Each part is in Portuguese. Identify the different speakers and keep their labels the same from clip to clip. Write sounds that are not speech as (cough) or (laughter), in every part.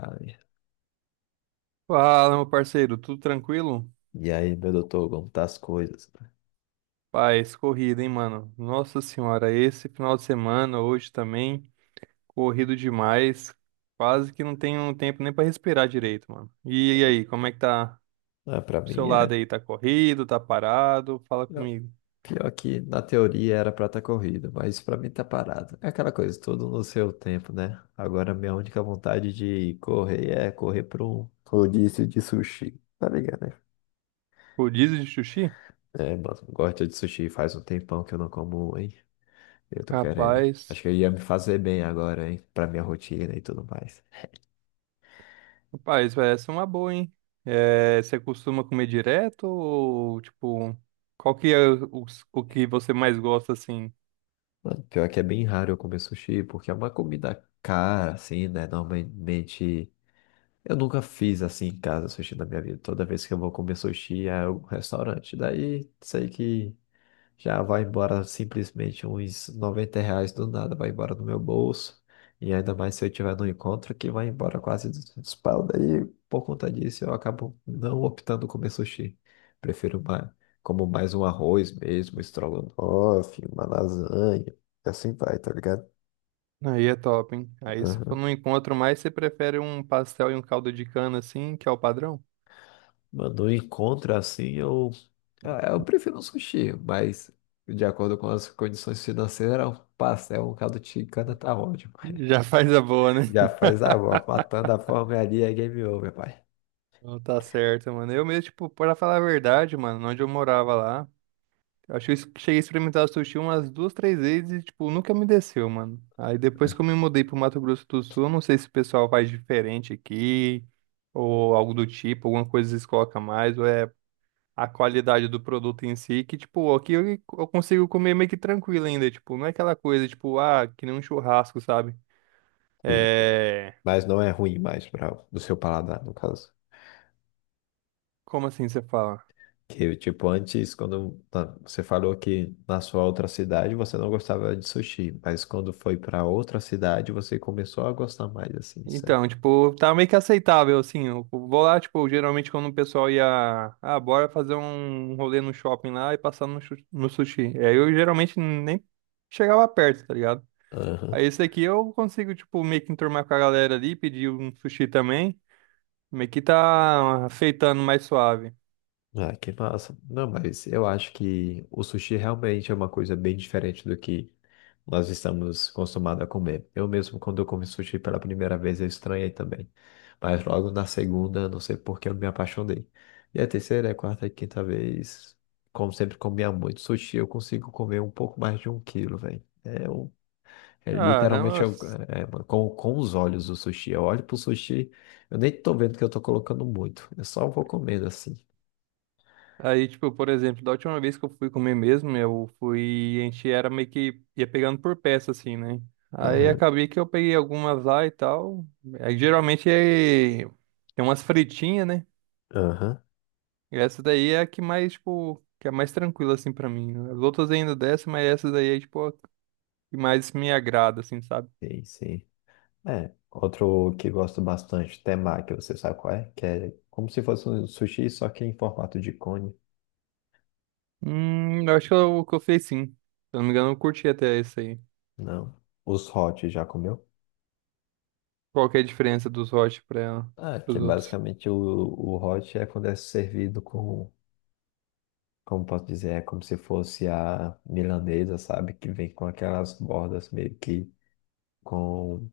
Speaker 1: Ai,
Speaker 2: Fala, meu parceiro, tudo tranquilo?
Speaker 1: e aí, meu doutor, como tá as coisas?
Speaker 2: Paz, corrida, hein, mano? Nossa senhora, esse final de semana, hoje também, corrido demais. Quase que não tenho tempo nem pra respirar direito, mano. E aí, como é que tá
Speaker 1: Ah, para
Speaker 2: pro seu
Speaker 1: mim é
Speaker 2: lado aí? Tá corrido, tá parado? Fala comigo.
Speaker 1: pior que na teoria era pra estar corrido, mas pra mim tá parado. É aquela coisa, tudo no seu tempo, né? Agora minha única vontade de correr é correr para um rodízio de sushi, tá ligado, né?
Speaker 2: Rodízio de sushi?
Speaker 1: É, mano, gosto de sushi, faz um tempão que eu não como, um, hein? Eu tô querendo.
Speaker 2: Rapaz,
Speaker 1: Acho que ia me fazer bem agora, hein? Pra minha rotina e tudo mais.
Speaker 2: rapaz, vai, essa é uma boa, hein? É, você costuma comer direto ou, tipo, qual que é o que você mais gosta, assim?
Speaker 1: Mano, pior que é bem raro eu comer sushi, porque é uma comida cara, assim, né? Normalmente eu nunca fiz assim em casa sushi na minha vida. Toda vez que eu vou comer sushi é um restaurante. Daí sei que já vai embora simplesmente uns 90 reais do nada, vai embora do meu bolso. E ainda mais se eu tiver no encontro, que vai embora quase 200 pau. Daí, por conta disso, eu acabo não optando comer sushi. Prefiro mais, como mais um arroz mesmo, estrogonofe, uma lasanha. E assim vai, tá ligado?
Speaker 2: Aí é top, hein? Aí se for num encontro mais, você prefere um pastel e um caldo de cana assim, que é o padrão?
Speaker 1: Mano, um encontro assim, eu, ah, eu prefiro um sushi, mas de acordo com as condições financeiras, um pastel, um caldo de cana tá ótimo. (laughs)
Speaker 2: Já (laughs) faz a boa, né?
Speaker 1: Já faz a avó, matando a fome ali, é game over, pai.
Speaker 2: Não, tá certo, mano. Eu mesmo, tipo, pra falar a verdade, mano, onde eu morava lá, eu acho que cheguei a experimentar sushi umas duas, três vezes e, tipo, nunca me desceu, mano. Aí depois que eu me mudei pro Mato Grosso do Sul, eu não sei se o pessoal faz diferente aqui, ou algo do tipo, alguma coisa eles colocam mais, ou é a qualidade do produto em si, que, tipo, aqui eu consigo comer meio que tranquilo ainda, tipo, não é aquela coisa, tipo, ah, que nem um churrasco, sabe?
Speaker 1: Sim,
Speaker 2: É...
Speaker 1: mas não é ruim mais para o seu paladar, no caso.
Speaker 2: Como assim você fala?
Speaker 1: Que, tipo, antes, quando tá, você falou que na sua outra cidade você não gostava de sushi, mas quando foi para outra cidade você começou a gostar mais, assim, certo?
Speaker 2: Então, tipo, tá meio que aceitável, assim, eu vou lá, tipo, geralmente quando o pessoal ia, ah, bora fazer um rolê no shopping lá e passar no sushi, é, eu geralmente nem chegava perto, tá ligado?
Speaker 1: Aham.
Speaker 2: Aí esse aqui eu consigo, tipo, meio que enturmar com a galera ali, pedir um sushi também, meio que tá feitando mais suave.
Speaker 1: Ah, que massa. Não, mas eu acho que o sushi realmente é uma coisa bem diferente do que nós estamos acostumados a comer. Eu mesmo, quando eu comi sushi pela primeira vez, eu estranhei também. Mas logo na segunda, não sei por que eu me apaixonei. E a terceira, a quarta e quinta vez, como sempre comia muito sushi, eu consigo comer um pouco mais de um quilo, velho. É, um- é literalmente
Speaker 2: Caramba.
Speaker 1: eu- é, mano, com os olhos o sushi. Eu olho pro sushi, eu nem tô vendo que eu tô colocando muito. Eu só vou comendo assim.
Speaker 2: Aí, tipo, por exemplo, da última vez que eu fui comer mesmo, eu fui, a gente era meio que ia pegando por peça, assim, né? Aí acabei que eu peguei algumas lá e tal. Aí geralmente é... tem umas fritinhas, né?
Speaker 1: Aham,
Speaker 2: E essa daí é a que mais, tipo, que é mais tranquila, assim, pra mim. As outras ainda dessa, mas essa daí é, tipo, a que mais me agrada, assim, sabe?
Speaker 1: sei, sei. É, outro que gosto bastante, temaki, você sabe qual é? Que é como se fosse um sushi, só que em formato de cone.
Speaker 2: Eu acho que eu fiz, sim. Se eu não me engano, eu curti até esse aí.
Speaker 1: Não. Os hot, já comeu?
Speaker 2: Qual que é a diferença dos hot pra ela,
Speaker 1: Ah, que
Speaker 2: pros outros?
Speaker 1: basicamente o hot é quando é servido com, como posso dizer, é como se fosse a milanesa, sabe? Que vem com aquelas bordas meio que com...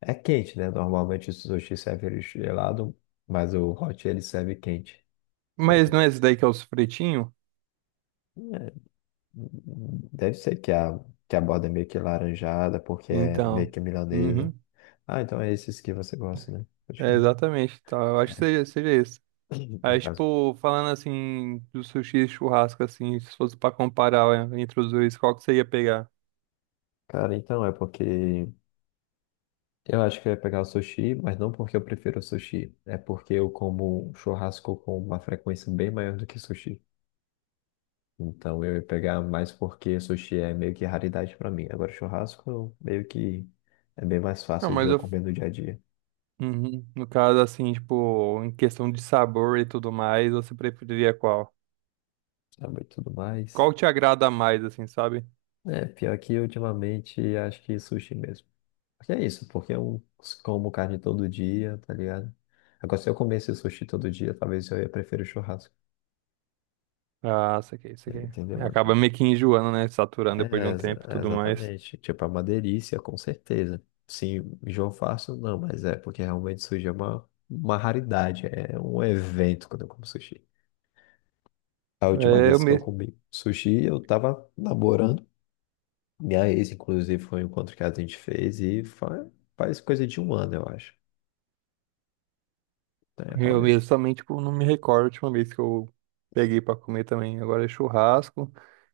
Speaker 1: É quente, né? Normalmente o sushi serve ele gelado, mas o hot ele serve quente.
Speaker 2: Mas não é esse daí que é os fritinho?
Speaker 1: Deve ser que a borda é meio que laranjada, porque é meio
Speaker 2: Então.
Speaker 1: que milanesa.
Speaker 2: Uhum.
Speaker 1: Ah, então é esses que você gosta, né? Pode
Speaker 2: É
Speaker 1: crer.
Speaker 2: exatamente, tá? Eu acho que seja esse.
Speaker 1: (clears throat) No
Speaker 2: Aí,
Speaker 1: caso.
Speaker 2: tipo, falando assim, do sushi e churrasco, assim, se fosse pra comparar é, entre os dois, qual que você ia pegar?
Speaker 1: Cara, então é porque eu acho que eu ia pegar o sushi, mas não porque eu prefiro o sushi. É porque eu como churrasco com uma frequência bem maior do que sushi. Então eu ia pegar mais porque sushi é meio que raridade pra mim. Agora churrasco meio que é bem mais
Speaker 2: Não,
Speaker 1: fácil de
Speaker 2: mas
Speaker 1: eu
Speaker 2: eu.
Speaker 1: comer no dia a dia,
Speaker 2: Uhum. No caso, assim, tipo, em questão de sabor e tudo mais, você preferiria qual?
Speaker 1: sabe? E tudo mais.
Speaker 2: Qual te agrada mais, assim, sabe?
Speaker 1: É, pior que ultimamente acho que sushi mesmo. Porque é isso, porque eu como carne todo dia, tá ligado? Agora, se eu comesse sushi todo dia, talvez eu ia preferir o churrasco.
Speaker 2: Ah, isso aqui, isso aqui.
Speaker 1: Entendeu, mano?
Speaker 2: Acaba meio que enjoando, né? Saturando depois de
Speaker 1: É,
Speaker 2: um
Speaker 1: exa-
Speaker 2: tempo e
Speaker 1: é
Speaker 2: tudo mais.
Speaker 1: exatamente. Tipo, é uma delícia, com certeza. Sim, João Fácil não, mas é porque realmente sushi é uma raridade, é um evento quando eu como sushi. A última
Speaker 2: É, eu
Speaker 1: vez que eu
Speaker 2: mesmo.
Speaker 1: comi sushi, eu tava namorando. Minha ex, inclusive, foi um encontro que a gente fez e fa- faz coisa de 1 ano, eu acho.
Speaker 2: Eu
Speaker 1: Né?
Speaker 2: mesmo também, tipo, não me recordo a última vez que eu peguei pra comer também. Agora é churrasco.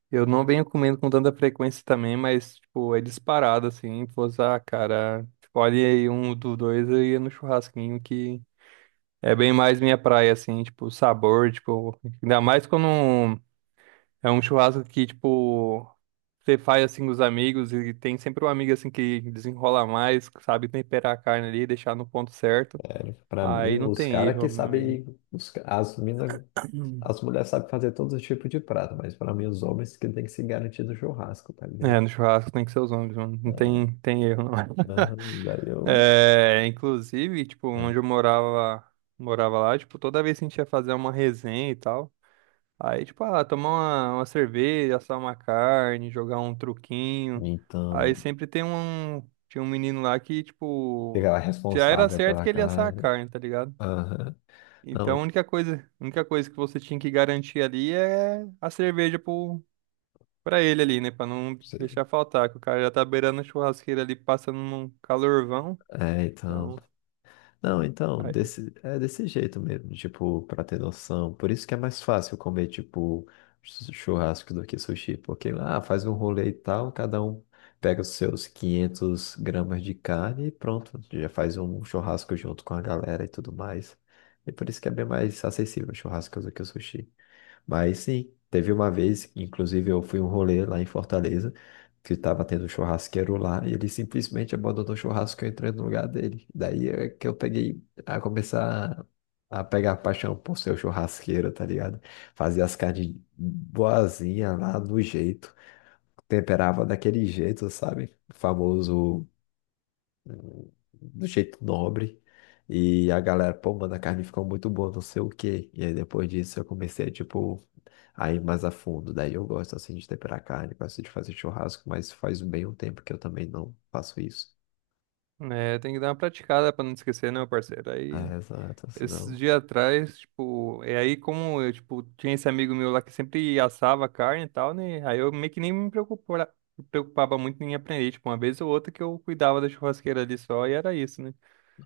Speaker 2: Eu não venho comendo com tanta frequência também, mas, tipo, é disparado, assim. Pô, ah, cara, escolhe aí um dos dois, eu ia no churrasquinho, que é bem mais minha praia, assim, tipo, o sabor, tipo. Ainda mais quando é um churrasco que, tipo, você faz assim com os amigos e tem sempre um amigo assim que desenrola mais, que sabe temperar a carne ali, deixar no ponto certo.
Speaker 1: Pra mim,
Speaker 2: Aí não
Speaker 1: os
Speaker 2: tem
Speaker 1: caras que
Speaker 2: erro, meu amigo.
Speaker 1: sabem, os ca- as mina, as
Speaker 2: (clears throat)
Speaker 1: mulheres sabem fazer todos os tipos de prato, mas pra mim, os homens que tem que se garantir no churrasco, tá ligado?
Speaker 2: É, no churrasco tem que ser os homens, mano.
Speaker 1: É,
Speaker 2: Tem erro, não. (laughs)
Speaker 1: ah, daí eu.
Speaker 2: É, inclusive, tipo,
Speaker 1: É.
Speaker 2: morava lá, tipo, toda vez que a gente ia fazer uma resenha e tal, aí, tipo, ah, tomar uma cerveja, assar uma carne, jogar um truquinho.
Speaker 1: Então,
Speaker 2: Aí
Speaker 1: né,
Speaker 2: sempre tem um, tinha um menino lá que, tipo,
Speaker 1: fica lá
Speaker 2: já era
Speaker 1: responsável
Speaker 2: certo
Speaker 1: pela
Speaker 2: que ele ia assar a
Speaker 1: carne.
Speaker 2: carne, tá ligado?
Speaker 1: Aham.
Speaker 2: Então
Speaker 1: Não,
Speaker 2: a única coisa que você tinha que garantir ali é a cerveja pro, pra ele ali, né? Pra não
Speaker 1: você-
Speaker 2: deixar faltar, que o cara já tá beirando a churrasqueira ali, passando num calorvão.
Speaker 1: é, então.
Speaker 2: Então,
Speaker 1: Não, então,
Speaker 2: aí,
Speaker 1: desse, é desse jeito mesmo, tipo, pra ter noção. Por isso que é mais fácil comer, tipo, chu- churrasco do que sushi, porque lá faz um rolê e tal, cada um pega os seus 500 gramas de carne e pronto, já faz um churrasco junto com a galera e tudo mais. E por isso que é bem mais acessível o churrasco do que o sushi. Mas sim, teve uma vez, inclusive eu fui um rolê lá em Fortaleza, que tava tendo um churrasqueiro lá, e ele simplesmente abandonou o churrasco e eu entrei no lugar dele. Daí é que eu peguei a começar a pegar paixão por ser o churrasqueiro, tá ligado? Fazia as carnes boazinha lá do jeito, temperava daquele jeito, sabe? O famoso do jeito nobre. E a galera, pô, mano, a carne ficou muito boa, não sei o quê. E aí depois disso eu comecei, tipo, a ir mais a fundo. Daí eu gosto, assim, de temperar carne, gosto de fazer churrasco, mas faz bem um tempo que eu também não faço isso.
Speaker 2: é, tem que dar uma praticada pra não esquecer, né, meu parceiro? Aí,
Speaker 1: Ah, exato, assim não.
Speaker 2: esses dias atrás, tipo, é, aí como eu, tipo, tinha esse amigo meu lá que sempre assava carne e tal, né? Aí eu meio que nem me preocupava, me preocupava muito em aprender, tipo, uma vez ou outra que eu cuidava da churrasqueira ali só e era isso, né?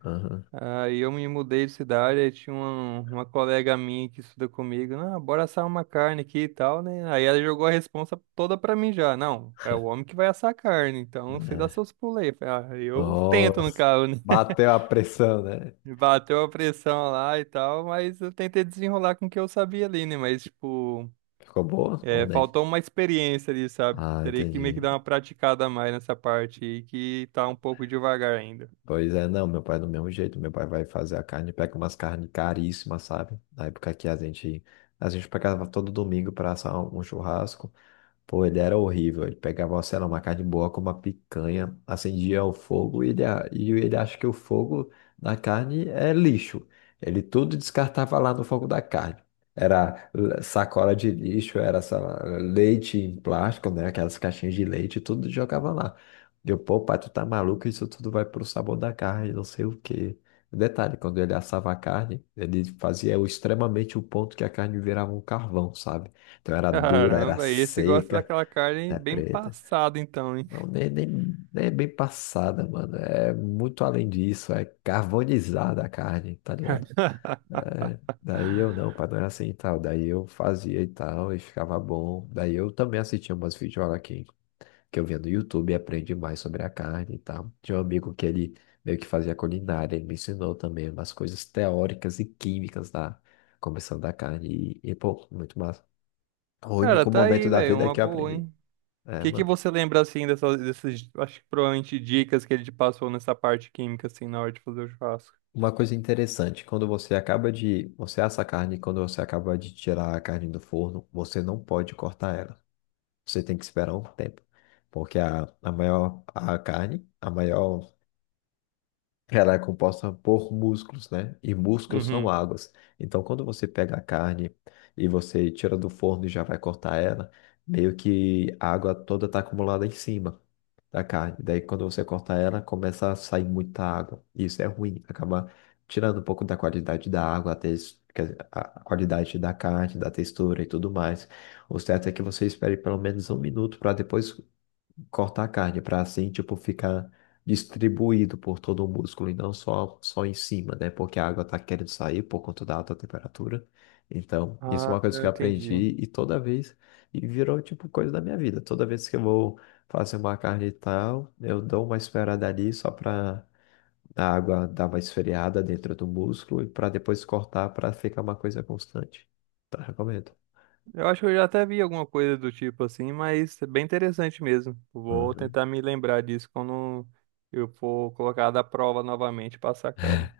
Speaker 1: Aham.
Speaker 2: Aí eu me mudei de cidade, aí tinha uma colega minha que estuda comigo, ah, bora assar uma carne aqui e tal, né? Aí ela jogou a responsa toda pra mim já, não, é o homem que vai assar a carne, então você dá
Speaker 1: É.
Speaker 2: seus pulei. Eu falei, ah, eu tento no
Speaker 1: Nossa,
Speaker 2: carro, né?
Speaker 1: bateu a pressão, né?
Speaker 2: (laughs) Bateu a pressão lá e tal, mas eu tentei desenrolar com o que eu sabia ali, né? Mas, tipo,
Speaker 1: Ficou boa ou
Speaker 2: é,
Speaker 1: nem?
Speaker 2: faltou uma experiência ali, sabe?
Speaker 1: Ah,
Speaker 2: Teria que meio que
Speaker 1: entendi.
Speaker 2: dar uma praticada a mais nessa parte aí, que tá um pouco devagar ainda.
Speaker 1: Pois é, não, meu pai é do mesmo jeito, meu pai vai fazer a carne, pega umas carnes caríssimas, sabe? Na época que a gente pegava todo domingo para assar um churrasco, pô, ele era horrível. Ele pegava, sei lá, uma carne boa com uma picanha, acendia o fogo e ele, a- e ele acha que o fogo na carne é lixo. Ele tudo descartava lá no fogo da carne. Era l- sacola de lixo, era sei lá, leite em plástico, né? Aquelas caixinhas de leite, tudo jogava lá. Deu, pô, pai, tu tá maluco? Isso tudo vai pro sabor da carne, não sei o quê. Detalhe, quando ele assava a carne, ele fazia o- extremamente o ponto que a carne virava um carvão, sabe? Então era dura, era
Speaker 2: Caramba, esse gosta
Speaker 1: seca.
Speaker 2: daquela carne
Speaker 1: É
Speaker 2: bem
Speaker 1: preta.
Speaker 2: passada, então, hein?
Speaker 1: Não, nem é bem passada, mano. É muito além disso. É carbonizada a carne, tá ligado?
Speaker 2: (laughs)
Speaker 1: É, daí eu não, pra não é assim e tal. Daí eu fazia e tal, e ficava bom. Daí eu também assistia umas videoaulas aqui, que eu via no YouTube e aprendi mais sobre a carne e tal. Tinha um amigo que ele meio que fazia culinária, ele me ensinou também umas coisas teóricas e químicas da composição da carne. E pô, muito massa. O
Speaker 2: Cara,
Speaker 1: único
Speaker 2: tá
Speaker 1: momento
Speaker 2: aí,
Speaker 1: da
Speaker 2: velho,
Speaker 1: vida
Speaker 2: uma
Speaker 1: que eu
Speaker 2: boa,
Speaker 1: aprendi.
Speaker 2: hein? O
Speaker 1: É,
Speaker 2: que que
Speaker 1: mano.
Speaker 2: você lembra, assim, dessas, acho que provavelmente dicas que ele te passou nessa parte química, assim, na hora de fazer o churrasco?
Speaker 1: Uma coisa interessante, quando você acaba de, você assa a carne, quando você acaba de tirar a carne do forno, você não pode cortar ela. Você tem que esperar um tempo, porque a maior a carne, a maior, ela é composta por músculos, né? E músculos são
Speaker 2: Uhum.
Speaker 1: águas. Então, quando você pega a carne e você tira do forno e já vai cortar ela, meio que a água toda está acumulada em cima da carne. Daí, quando você corta ela, começa a sair muita água. E isso é ruim, acaba tirando um pouco da qualidade da água, a, tes- quer dizer, a qualidade da carne, da textura e tudo mais. O certo é que você espere pelo menos 1 minuto para depois cortar a carne, para assim, tipo, ficar distribuído por todo o músculo e não só, só em cima, né? Porque a água tá querendo sair por conta da alta temperatura. Então, isso é
Speaker 2: Ah,
Speaker 1: uma coisa que
Speaker 2: eu
Speaker 1: eu
Speaker 2: entendi, hein?
Speaker 1: aprendi e toda vez, e virou, tipo, coisa da minha vida. Toda vez que eu vou fazer uma carne e tal, eu dou uma esfriada ali só para a água dar uma esfriada dentro do músculo e para depois cortar para ficar uma coisa constante. Tá, recomendo.
Speaker 2: Eu acho que eu já até vi alguma coisa do tipo, assim, mas é bem interessante mesmo. Vou
Speaker 1: Uhum.
Speaker 2: tentar me lembrar disso quando eu for colocar da prova novamente, passar carne.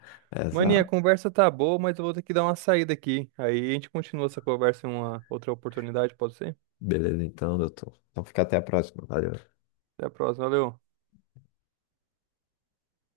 Speaker 2: Maninha, a
Speaker 1: Exato.
Speaker 2: conversa tá boa, mas eu vou ter que dar uma saída aqui. Aí a gente continua essa conversa em uma outra oportunidade, pode ser?
Speaker 1: Beleza, então, doutor. Então, fica até a próxima. Valeu.
Speaker 2: Até a próxima, valeu.